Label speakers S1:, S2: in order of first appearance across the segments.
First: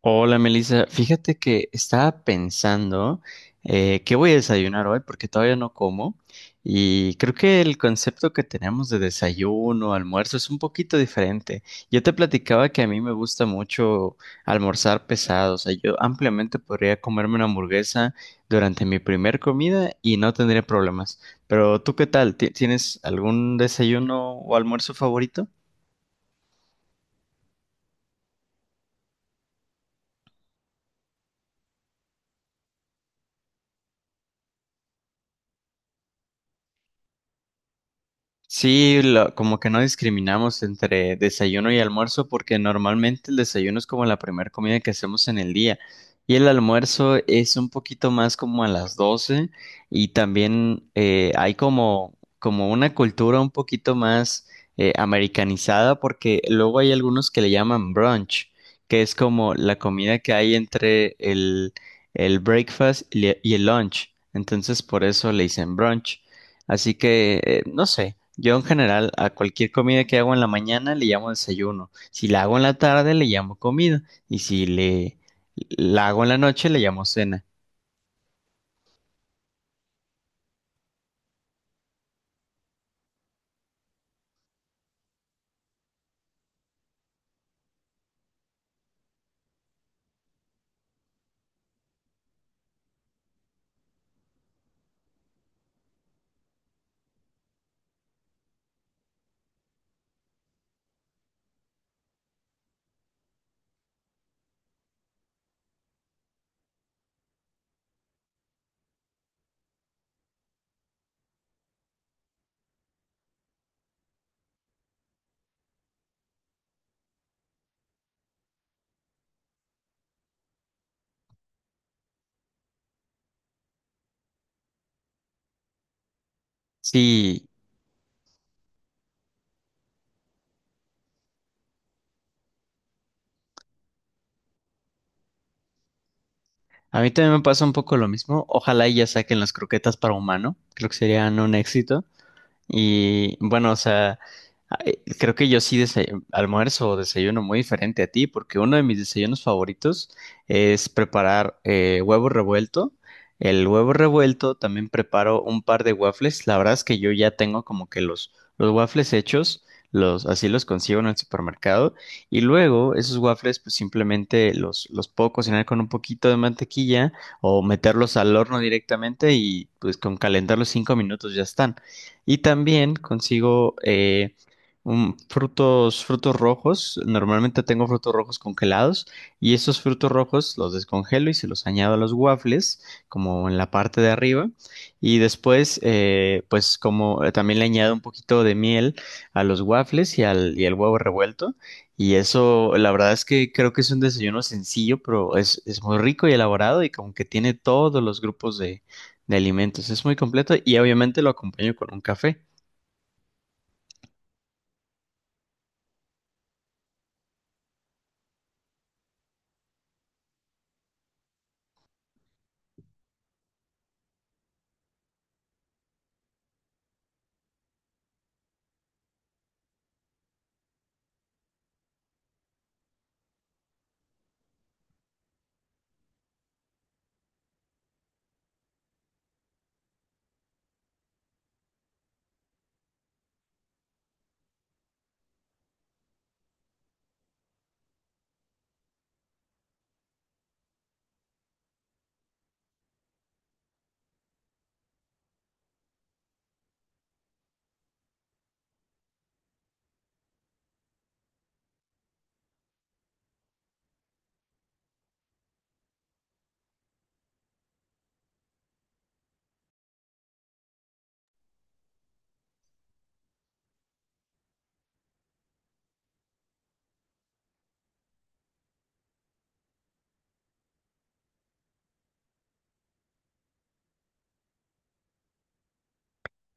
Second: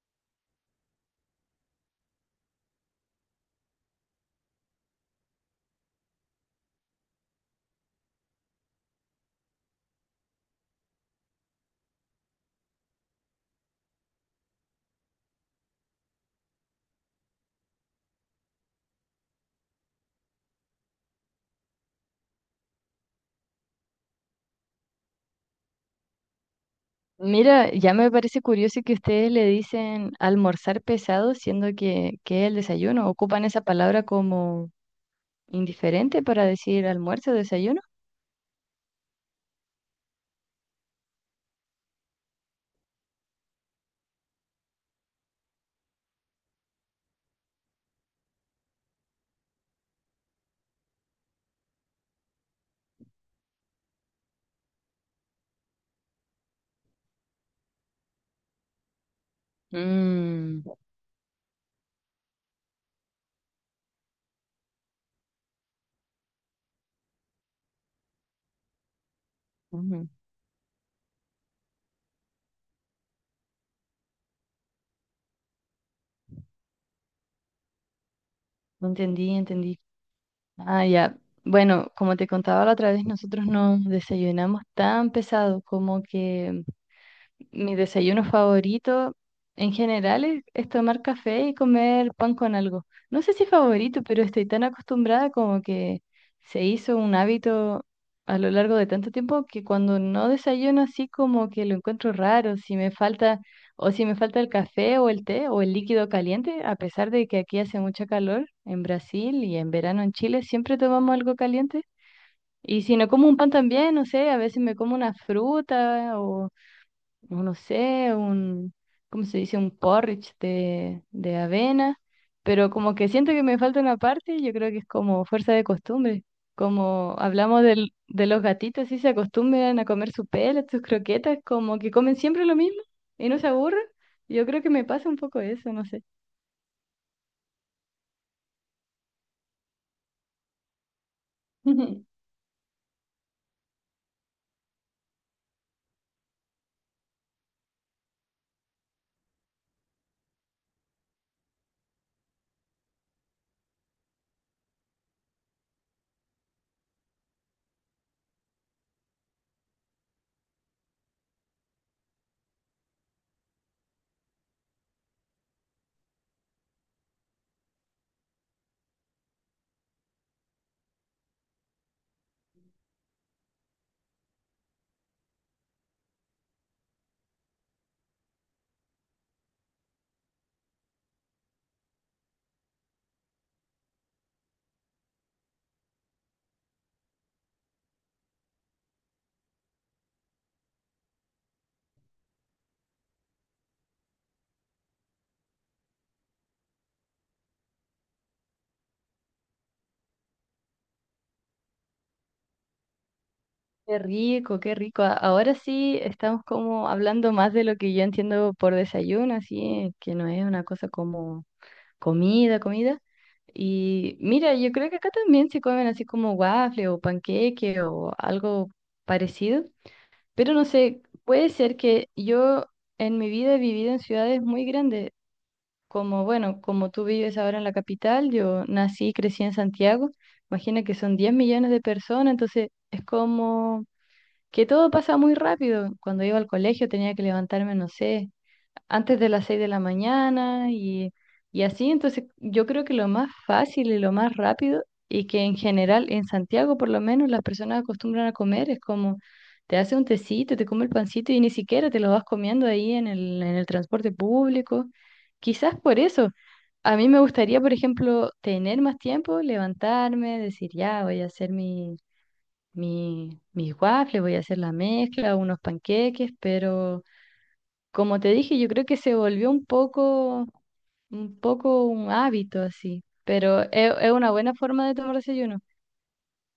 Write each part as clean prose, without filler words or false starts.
S1: Hola Melissa, fíjate que estaba pensando, qué voy a desayunar hoy porque todavía no como. Y creo que el concepto que tenemos de desayuno, almuerzo es un poquito diferente. Yo te platicaba que a mí me gusta mucho almorzar pesado. O sea, yo ampliamente podría comerme una hamburguesa durante mi primer comida y no tendría problemas. Pero ¿tú qué tal? ¿Tienes algún desayuno o almuerzo favorito?
S2: Mira, ya me parece curioso que ustedes le dicen almorzar pesado, siendo que es el desayuno. ¿Ocupan esa palabra como indiferente para decir almuerzo o desayuno?
S1: Sí, como que no discriminamos entre desayuno y almuerzo, porque normalmente el desayuno es como la primera comida que hacemos en el día, y el almuerzo es un poquito más como a las 12. Y también hay como una cultura un poquito más americanizada, porque luego hay algunos que le llaman brunch, que es como la comida que hay
S2: Mm.
S1: entre el breakfast y el lunch. Entonces por eso le dicen brunch. Así que, no sé. Yo en general a cualquier comida
S2: Ujú.
S1: que hago en la mañana le llamo desayuno. Si la hago en la tarde le llamo comida, y si le la hago en la noche le llamo cena.
S2: Entendí, entendí. Ah, ya. Bueno, como te contaba la otra vez, nosotros no desayunamos tan pesado, como que mi desayuno favorito en general es tomar café y comer pan con algo. No sé si favorito, pero estoy tan acostumbrada como que se hizo un hábito a lo largo de tanto tiempo que cuando no desayuno así como que lo encuentro raro, si me falta o si me falta el café o el té o el líquido caliente, a pesar de que aquí hace mucho calor en Brasil y en verano en Chile, siempre tomamos algo caliente. Y si no como un pan también, no sé, a veces me como una fruta o no sé, un, ¿cómo se dice? Un porridge de avena, pero como que siento que me falta una parte, yo creo que es como fuerza de costumbre. Como
S1: Sí,
S2: hablamos de los gatitos, si se acostumbran a comer su pelo, sus croquetas, como que comen siempre lo mismo y no se aburren. Yo creo que me pasa un poco eso, no sé.
S1: a mí también me pasa un poco lo mismo. Ojalá y ya saquen las croquetas para humano. Creo que serían un éxito. Y bueno, o sea, ay, creo que yo sí almuerzo o desayuno muy diferente a ti, porque uno de mis desayunos favoritos es preparar huevo revuelto. El huevo revuelto. También preparo un par de waffles. La verdad es que yo ya tengo como que los waffles hechos, los, así los consigo en el supermercado. Y luego esos waffles, pues simplemente los puedo cocinar con un poquito de mantequilla o meterlos al horno directamente, y pues con calentarlos 5 minutos ya están. Y también consigo frutos rojos. Normalmente tengo frutos rojos congelados, y esos frutos rojos los descongelo y se los añado a los waffles, como en la parte de arriba. Y después, pues como también le añado un poquito de miel a los waffles y al huevo revuelto. Y eso, la verdad es que creo que es un desayuno sencillo, pero es, muy rico y elaborado, y como que tiene todos los grupos de alimentos. Es muy completo y obviamente lo acompaño con un café.
S2: Qué rico, qué rico. Ahora sí estamos como hablando más de lo que yo entiendo por desayuno, así que no es una cosa como comida, comida. Y mira, yo creo que acá también se comen así como waffle o panqueque o algo parecido, pero no sé, puede ser que yo en mi vida he vivido en ciudades muy grandes, como bueno, como tú vives ahora en la capital, yo nací y crecí en Santiago. Imagina que son 10 millones de personas, entonces es como que todo pasa muy rápido. Cuando iba al colegio tenía que levantarme, no sé, antes de las 6 de la mañana y así. Entonces, yo creo que lo más fácil y lo más rápido y que en general en Santiago por lo menos las personas acostumbran a comer es como, te hace un tecito, te come el pancito y ni siquiera, te lo vas comiendo ahí en el transporte público. Quizás por eso. A mí me gustaría, por ejemplo, tener más tiempo, levantarme, decir, ya, voy a hacer mis waffles, voy a hacer la mezcla, unos panqueques, pero como te dije, yo creo que se volvió un poco un hábito así, pero es una buena forma de tomar desayuno.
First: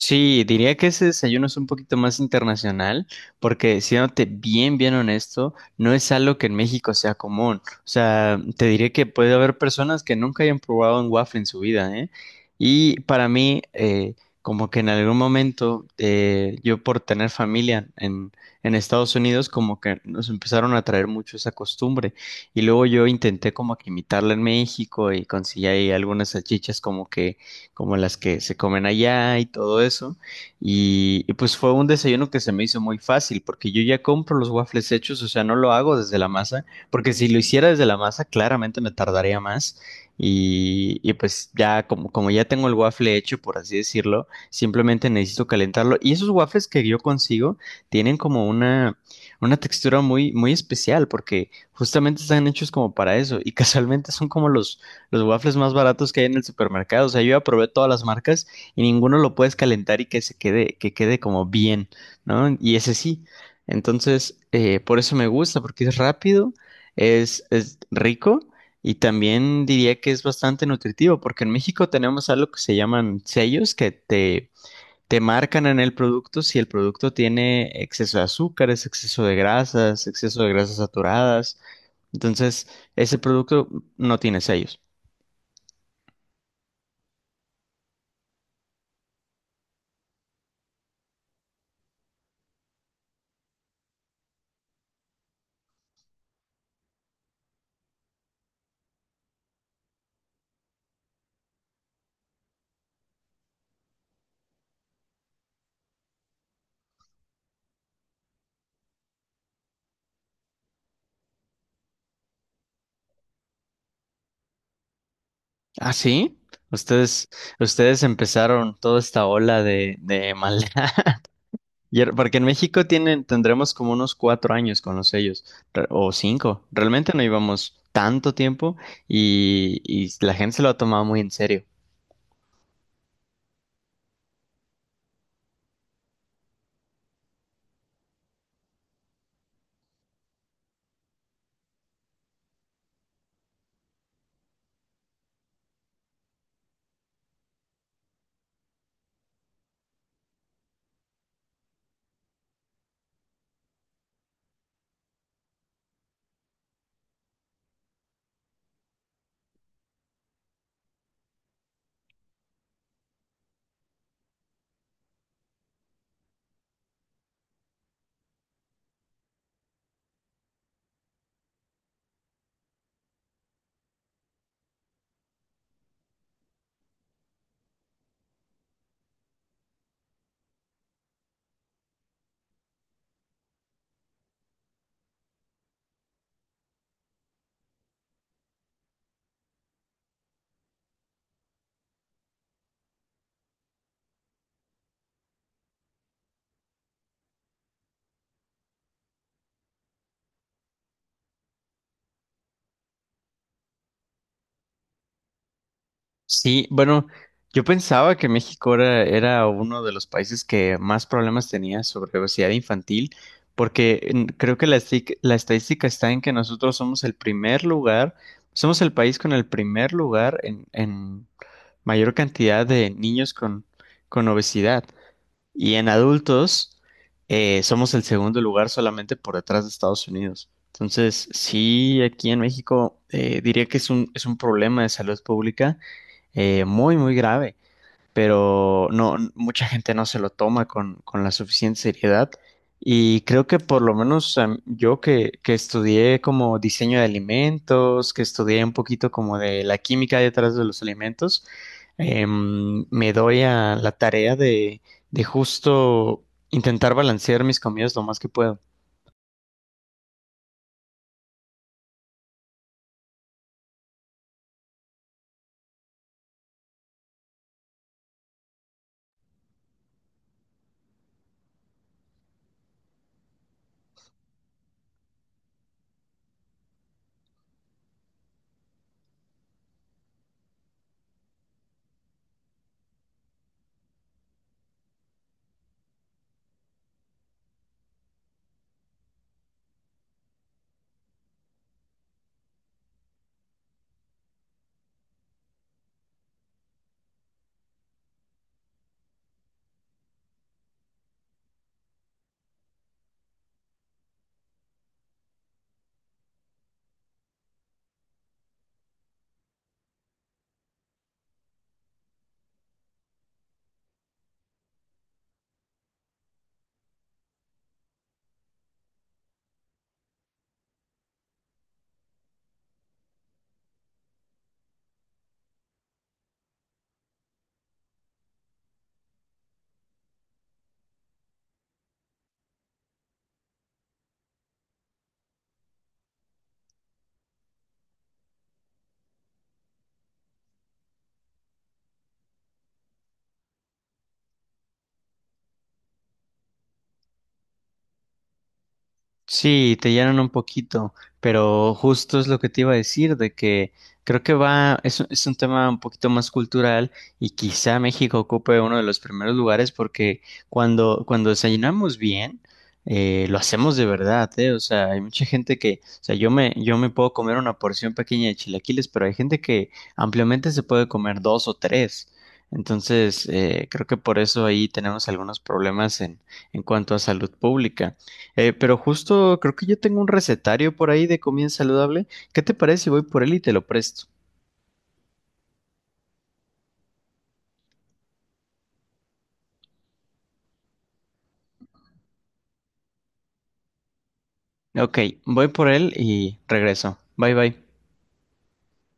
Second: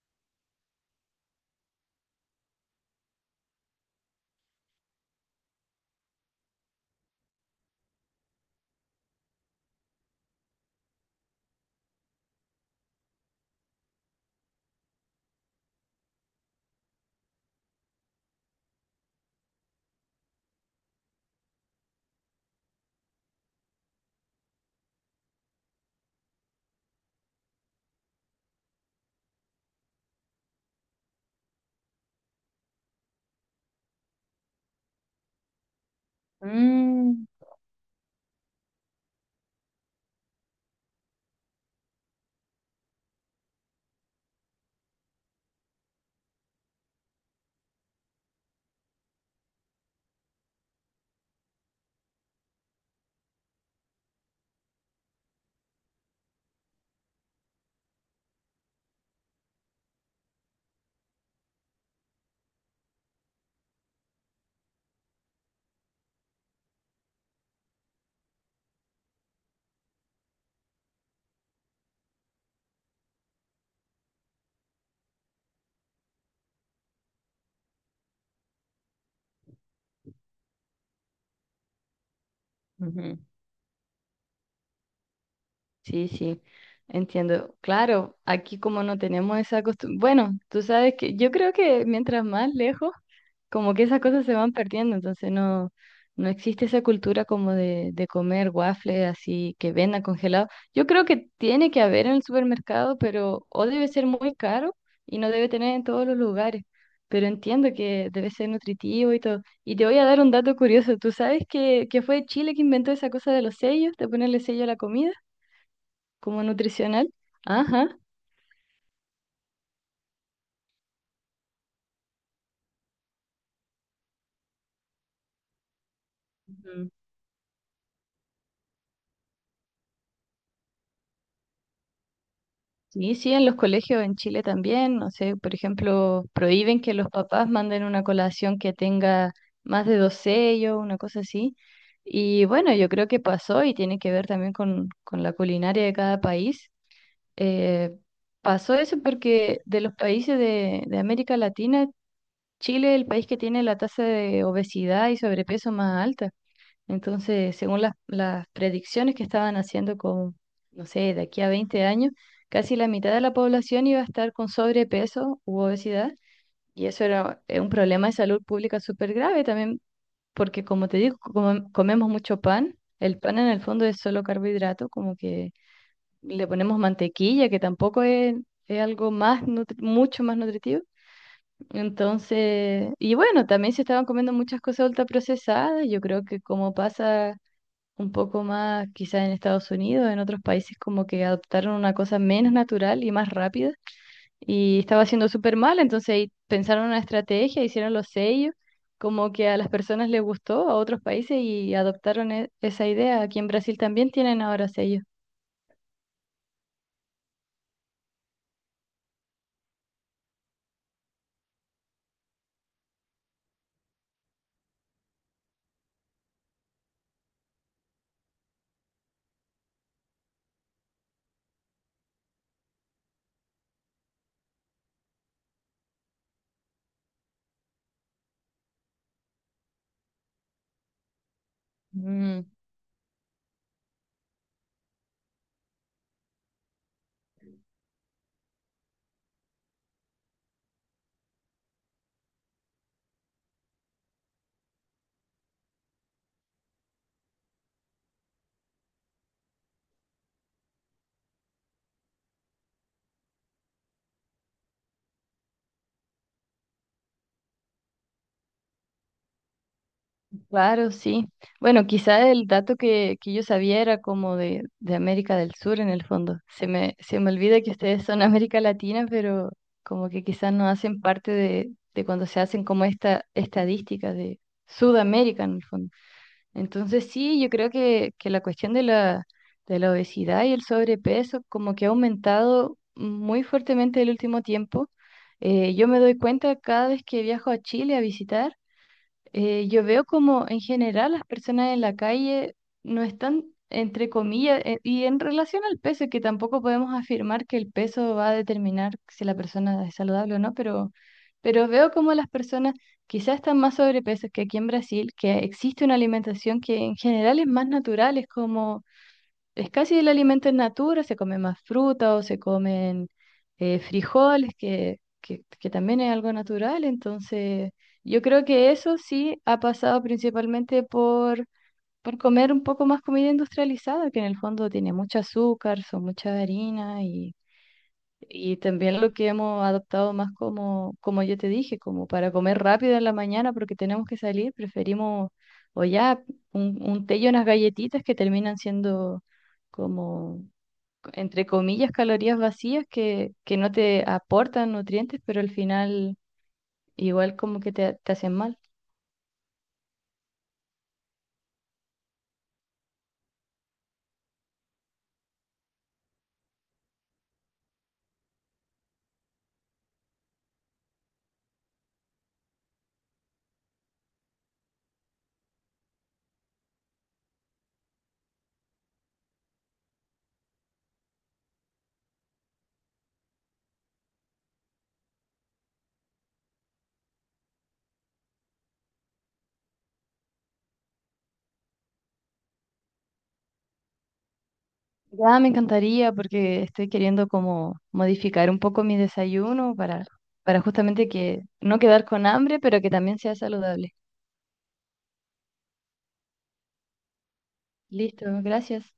S1: Sí, diría que ese desayuno es un poquito más internacional, porque siéndote bien, bien honesto, no es algo que en México sea común. O sea, te diré que puede haber personas que nunca hayan probado un waffle en su vida, ¿eh? Y para mí, como que en algún momento, yo por tener familia en Estados Unidos, como que nos empezaron a traer mucho esa costumbre. Y luego yo intenté como que imitarla en México, y conseguí ahí algunas salchichas como que como las que se comen allá y todo eso. Y pues fue un desayuno que se me hizo muy fácil, porque yo ya compro los waffles hechos. O sea, no lo hago desde la masa, porque
S2: Mm.
S1: si lo hiciera desde la masa, claramente me tardaría más. Y pues ya, como, ya tengo el waffle hecho, por así decirlo, simplemente necesito calentarlo. Y esos waffles que yo consigo tienen como una, textura muy, muy especial, porque justamente están hechos como para eso. Y casualmente son como los waffles más baratos que hay en el supermercado. O sea, yo ya probé todas las marcas y ninguno lo puedes calentar y que se quede, que quede como bien, ¿no? Y ese sí. Entonces, por eso me gusta, porque es rápido, es, rico, y también diría que es bastante nutritivo, porque en México tenemos algo que se llaman sellos, que te marcan en el producto si el producto tiene exceso de azúcares, exceso de grasas saturadas. Entonces,
S2: Ujú.
S1: ese producto no tiene sellos.
S2: Sí, sí, entiendo. Claro, aquí como no tenemos esa costumbre, bueno, tú sabes que yo creo que mientras más lejos, como que esas cosas se van perdiendo, entonces no existe esa cultura como de comer waffles así que vendan congelado. Yo creo que tiene que haber en el supermercado, pero o debe ser muy caro y no debe tener en todos los lugares, pero entiendo que debe ser nutritivo y todo. Y te voy a dar un dato curioso. ¿Tú sabes que fue Chile que inventó esa cosa de los sellos, de ponerle sello a la comida,
S1: Ah, sí.
S2: como nutricional?
S1: Ustedes,
S2: Ajá.
S1: ustedes empezaron toda esta ola de maldad. Y porque en México tienen, tendremos como unos 4 años con los sellos, o 5.
S2: Ujú.
S1: Realmente no íbamos tanto tiempo, y la gente se lo ha tomado muy en serio.
S2: Sí, sí, en los colegios en Chile también, no sé, por ejemplo, prohíben que los papás manden una colación que tenga más de dos sellos, una cosa así. Y bueno, yo creo que pasó y tiene que ver también con la culinaria de cada país. Eh, pasó eso porque de los países de América Latina, Chile es el país que tiene la tasa de obesidad y sobrepeso más alta. Entonces, según las predicciones que estaban haciendo, con, no sé, de aquí a 20 años, casi la mitad de la población iba a estar con sobrepeso u obesidad, y eso era un problema de salud pública súper grave también, porque como te digo, como comemos mucho pan, el pan en el fondo es solo carbohidrato, como que le ponemos mantequilla, que tampoco es algo más mucho más nutritivo. Entonces, y bueno, también se estaban comiendo muchas cosas ultraprocesadas, yo creo que como pasa un poco más, quizás en Estados Unidos, en otros países como que adoptaron una cosa menos natural y más rápida y estaba haciendo súper mal, entonces ahí pensaron una estrategia, hicieron los sellos, como que a las personas les gustó, a otros países, y adoptaron esa idea. Aquí en Brasil también tienen ahora sellos.
S1: Sí, bueno, yo pensaba que México era, uno de los países que más problemas tenía sobre obesidad infantil, porque creo que la, la estadística está en que nosotros somos el primer lugar, somos el país con el primer lugar en, mayor cantidad de niños con obesidad. Y en adultos somos el segundo lugar solamente por detrás de Estados Unidos. Entonces, sí, aquí en
S2: Mm.
S1: México diría que es un, problema de salud pública muy, muy grave, pero no, mucha gente no se lo toma con, la suficiente seriedad. Y creo que por lo menos yo que estudié como diseño de alimentos, que estudié un poquito como de la química detrás de los alimentos, me doy a la tarea de justo intentar balancear mis comidas lo más que puedo.
S2: Claro, sí. Bueno, quizá el dato que yo sabía era como de América del Sur en el fondo. Se me olvida que ustedes son América Latina, pero como que quizás no hacen parte de cuando se hacen como esta estadística de Sudamérica en el fondo. Entonces sí, yo creo que la cuestión de la obesidad y el sobrepeso como que ha aumentado muy fuertemente el último tiempo. Yo me doy cuenta cada vez que viajo a Chile a visitar, yo veo como en general las personas en la calle no están, entre comillas, y en relación al peso, que tampoco podemos afirmar que el peso va a determinar si la persona es saludable o no, pero, veo como las personas quizás están más sobrepeso que aquí en Brasil, que existe una alimentación que en general es más natural, es como, es casi el alimento en natura, se come más fruta o se comen frijoles, que también es algo natural. Entonces, yo creo que eso sí ha pasado principalmente por comer un poco más comida industrializada, que en el fondo tiene mucho azúcar, son mucha harina, y también lo que hemos adoptado más como yo te dije, como para comer rápido en la mañana porque tenemos que salir, preferimos o ya un, té y unas galletitas que terminan siendo como, entre comillas, calorías vacías que no te aportan nutrientes, pero al final igual como que te hacen mal.
S1: Sí, te llenan un poquito, pero justo es lo que te iba a decir, de que creo que es un tema un poquito más cultural, y quizá México ocupe uno de los primeros lugares porque cuando, desayunamos bien, lo hacemos de verdad, ¿eh? O sea, hay mucha gente que, o sea, yo me puedo comer una porción pequeña de chilaquiles, pero hay gente que ampliamente se puede comer dos o tres. Entonces, creo que por eso ahí tenemos algunos problemas en cuanto a salud pública. Pero justo creo que yo tengo un recetario por ahí de comida saludable. ¿Qué te parece si voy por él y te lo presto?
S2: Ya me encantaría porque estoy queriendo como modificar un poco mi desayuno para justamente que no quedar con hambre, pero que también sea saludable.
S1: Ok, voy por él y regreso. Bye bye.
S2: Listo, gracias.